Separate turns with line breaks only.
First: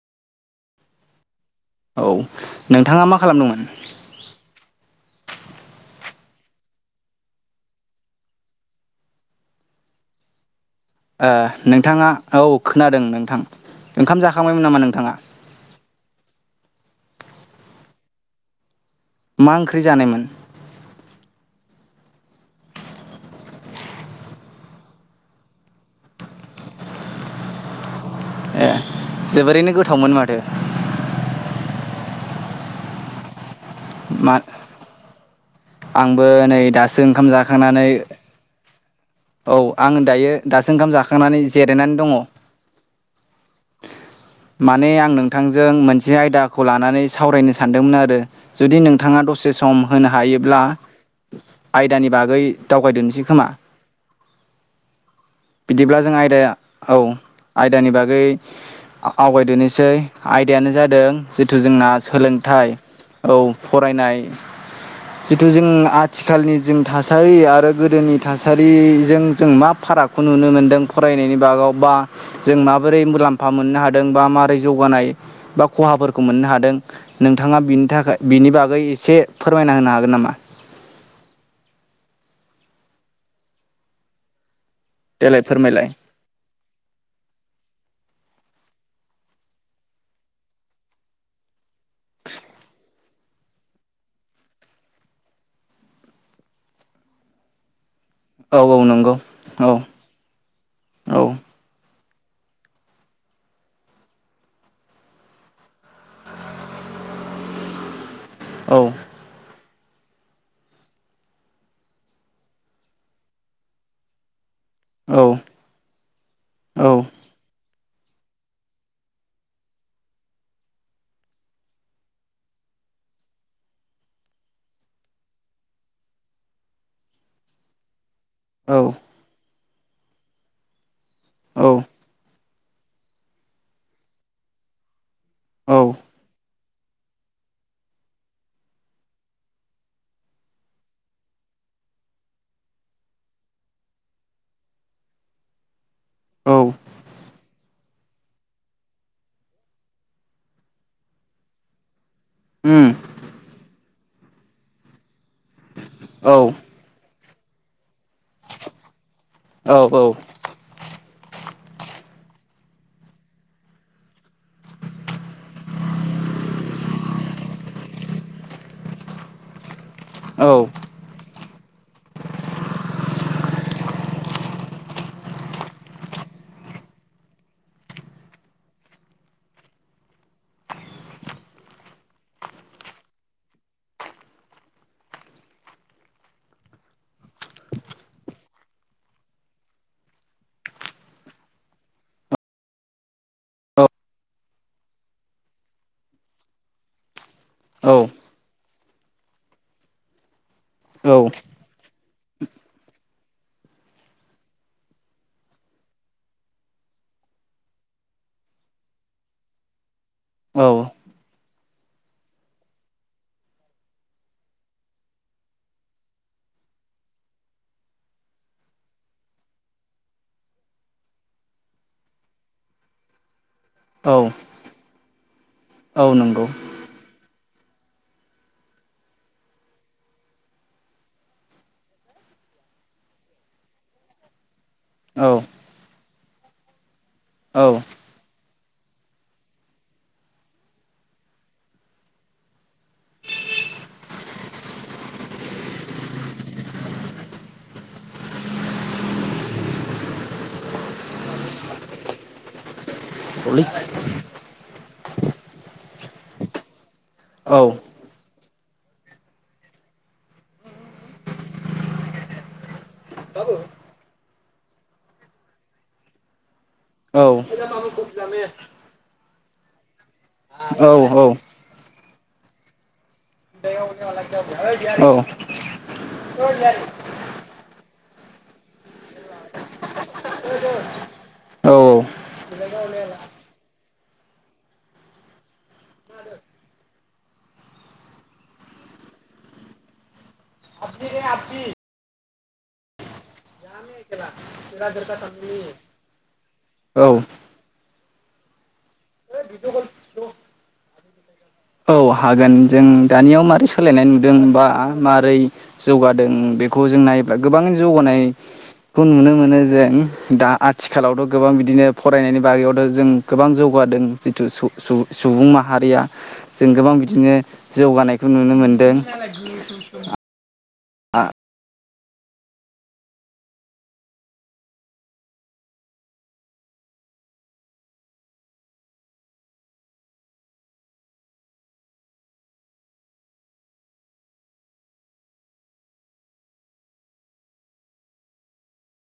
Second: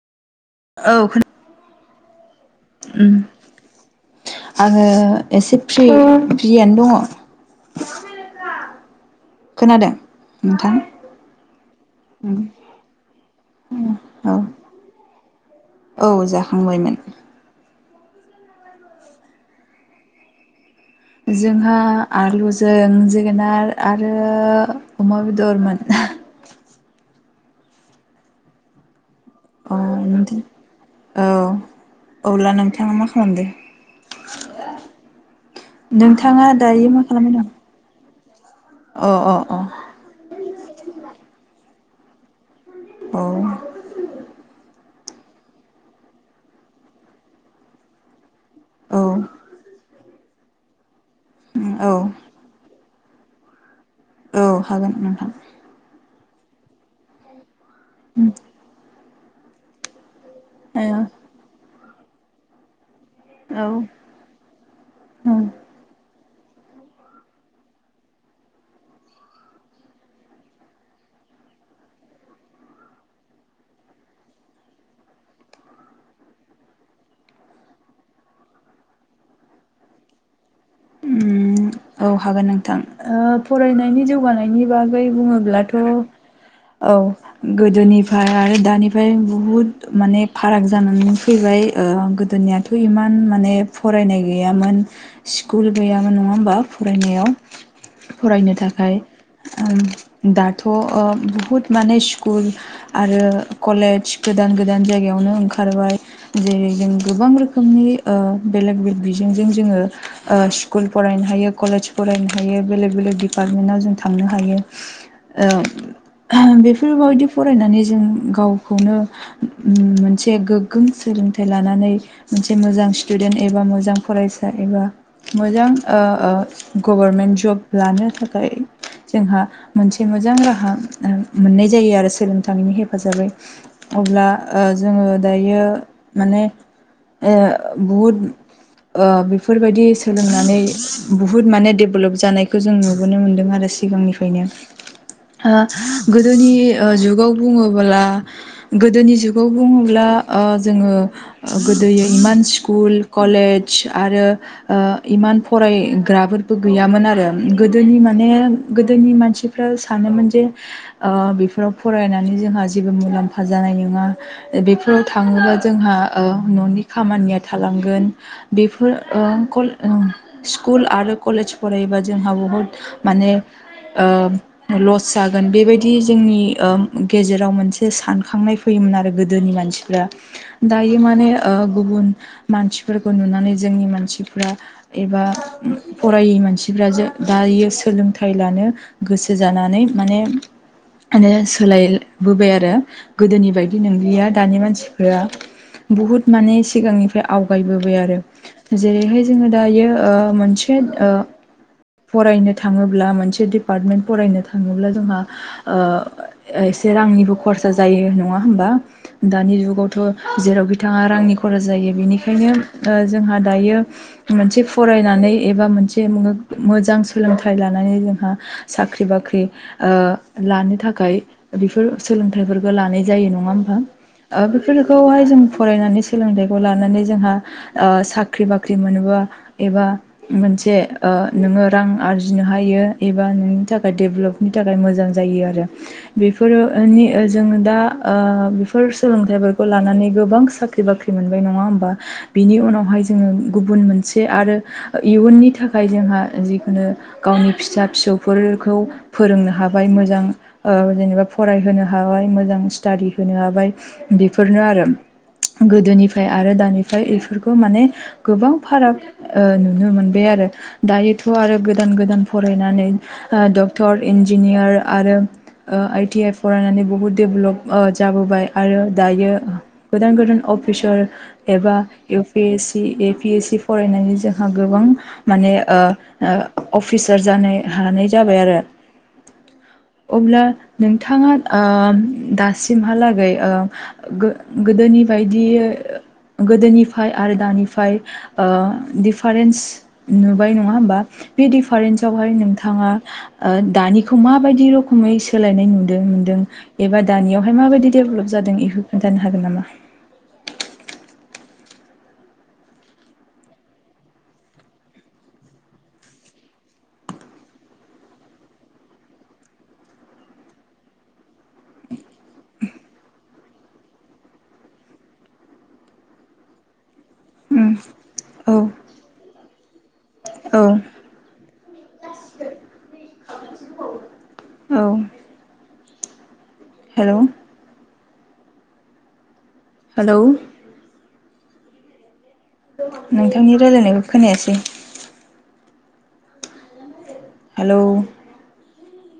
औ
औ नोंथाङा
उम
मा खालामदोंमोन
आङो एसे फ्रि फ्रियानो दङ खोनादों नोंथां
ओ नोंथाङा औ खोनादों नोंथां ओंखाम
औ
जाखांबायमोन नामा नोंथाङा
औ जाखांबायमोन
मा ओंख्रि जानायमोन
जोंहा आलुजों जोगोनार आरो अमा बेदरमोन
ए
अ
जोबोरैनो गोथावमोन माथो
नोंथां औ अब्ला नोंथाङा मा खालामदो
मा आंबो
नोंथाङा
नै
दायो मा
दासो ओंखाम
खालामबाय दं
जाखांनानै
अ अ अ
औ आं दायो दासो ओंखाम जाखांनानै जिरायनानै दङ
औ
माने आं नोंथांजों मोनसे आयदाखौ लानानै सावरायनो सानदोंमोन आरो जुदि
औ
नोंथाङा दसे सम होनो हायोब्ला
औ
आयदानि बागै दावगायदसै जि खोमा
औ हागोन नोंथां
बिदिब्ला जों आयदाया औ आयदानि बागै आवगायदोननोसै आयदायानो जादों जिथु जोंना सोलोंथाइ औ फरायनाय
औ
जिथु जों आथिखालनि जों थासारि आरो गोदोनि थासा रि जों मा फारागखौ नुनो मोनदों फरायनायनि बागाव बा जों माबोरै मुलाम्फा मोनो हादों बा मरै जोगाना खहा मोननो हादों नोंथाङा फिनिश थाखाय बागै एसे फोरमायना होनो हागोन नामा?
उ औ हागोन नोंथां फरायनायनि जौगानायनि बागै
देलाय
बुङोब्लाथ'
फोरमायलाय
औ गोदोनि फ्राय आरो दानिफ्राय बुहुद माने फाराग जानानै फैबाय गोदोनिथ' इमान माने फरायनाय गैयामोन स्कुल गैयामोन नङा होमबा फरायनायाव फरायनो
औ औ
थाखाय
नंगौ औ
दाथ ओ'
औ
बुहुत माने स्कुल आरो कलेज गोदान गोदान जायगायावनो ओंखारबाय जे जों गोबां रोखोमनि ओ
औ
बेलेग बेलेग बिजोंजों जोङो ओस्कुल फरायनो हायो कलेज फरायनो हायो बेलेग बेलेक डिपार्टमेन्टाव जों थांनो हायो।
औ
ओ
औ
बेफोरबायदि फरायनानै जों गावखौनो ओ मोनसे गोग्गों सोलोंथाइ लानानै मोनसे मोजां स्टुडेन्ट एबा मोजां फरायसा एबा मोजां ओ ओ गभारमेन्ट जब लानो थाखाय
औ
जोंहा मोनसे मोजां राहा मोननाय
औ
जायो आरो सोलोंथाइ नि हेफाजाबै अब्ला जोङो दायो माने ओ बहुद ओ बेफोरबायदि सोलोंनानै बुहुद माने डेभेलप जानायखौ जों नुबोनो मोन्दों आरो सिगांनिफ्रायनो ओ गोदोनि जुगाव बुङोबोला गोदोनि जुगाव बुङोब्ला ओ जोङो गोदो [unintelligible] स्कुल कलेज आरो ओ इमान
औ
फरायग्राफोरबो गैयामोन आरो गोदोनि माने गोदोनि मानसिफ्रा
औ औ
सानोमोन जे ओ बेफोराव फरायनानै जोंहा जेबो मुलाम्फा जानाय नङा बेफोराव थाङोबा जोंहा ओ न'नि खामानिया थाला गोन बेफोर ओ [unintelligible]
औ
स्कुल आरो कलेज फरायोबा जोंहा बुहुद माने ओ लस जागोन बेबायदि ओ जोंनि गेजेराव मोनसे सानखांनाय फैयोमोन आरो गोदोनि मानसिफ्रा दायो माने ओ गुबुन मानसिफोरखौ नुनानै जोंनि मानसि फ्रा एबा फरायै मानसिफ्रा जों दायो सोलोंथाइ लानो गोसो जानानै माने माने सोलायबोबाय आरो गोदोनि बायदि
औ
नंलिया दानि मानसिफोरा बुहुद माने सिगांनिफ्राय
औ
आवगायबोबाय आरो जेरैहाय जोङो दायो ओ मोनसे ओ
औ
फरायनो थाङोब्ला मोनसे दिडपार्टमेन्ट फरायनो थाङोब्ला जोंहा ओ एसे रांनिबो खरसा जायो नङा होमबा दानि जुगाव थ'
औ
जेराव बिथाङा रांनि खरस जायो बिनिखायनो ओ जोंहा दायो मोनसे फरायनानै एबा मोनसे मोजां सोलोंथाइ लानानै जोंहा साख्रि बा ख्रि ओ लानो थाखाय बेफोर सोलोंथाइफोरखौ लानाय जायो नङा
औ
[unintelligible] बेफोरखौहाय जों
औ
फरायनानै
नंगौ
सोलोंथाइखौ लानानै जोंहा ओ साख्रि बाख्रि मोनोबा एबा मोनसे ओ नोङो रां आरजिनो हायो एबा नोंनि थाखाय डेभेलप थाखाय मोजां जायो
औ
आरो बेफोरनि जों दा
औ
ओ फोर सोलोंथाइफोरखौ लानानै गोबां साख्रि बाख्रि मोनबाय नङा होमबा बिनि उनावहाय जोङो गुबुन मोनसे आरो इयुननि थाखाय जोंहा जिखुनु गावनि फिसा फिसौफोरखौ फोरोंनो हाबाय मोजां ओ जेनेबा फरायहोनो हाबाय मोजां स्टादि होनो
औलै
हाबाय बेफोरनो आरो गोदोनिफ्राय आरो दानिफ्राय बेफोरखौ
औ
माने गोबां फाराग ओ नुनो मोनबाय आरो दायोथ' आरो गोदान गोदान फरायनानै ओ डक्टर इन इन्जिनियार आरो ओ आइटि आइ फरायनानै बुहुत
औ
देभलप जाबोबाय आरो दायो [unintelligible] गोदान गोदान
औ
अफिसार एबा इउपिएसि एपिएसि फराय नायनि जोंहा गोबां माने ओ ओ अफिसार जानो हानाय जाबाय आरो [inaudible] अब्ला नोंथाङा
औ
ओ दासिमहालागै गो गोदोनि बायदि गोदोनिफाय आरो दानिफाय ओ दिफारेन्स नुबाय नङा होमबा बे डिफारेन्सआवहाय नोंथाङा ओ दानिखौ माबायदि रोखोमै सोलायनाय नुदों नुदों एबा दानियावहाय माबायदि डेभेलाप जादों बेखौ खोनथानो हागोन नामा
औ हागोन जों दानियाव मारै सोलायनाय नुदों बा मारै जौगादों बेखौ जों नायोब्ला गोबां जौगानाय खौ नुनो मोनो जों दा आथिखालावथ' गोबां बिदिनो फरायनायनि बागैयावथ' जों गोबां जौगानाय बादों जिथु सुब सुब सुबुं माहारिया जों गोबां बिदिनो
उम
जौगानायखौ
औ
नुनो मोनदों। आ
जासिगोन औ हेल' हेलौ नोंथांनि रायलायनायखौ खोनायासै हेलौ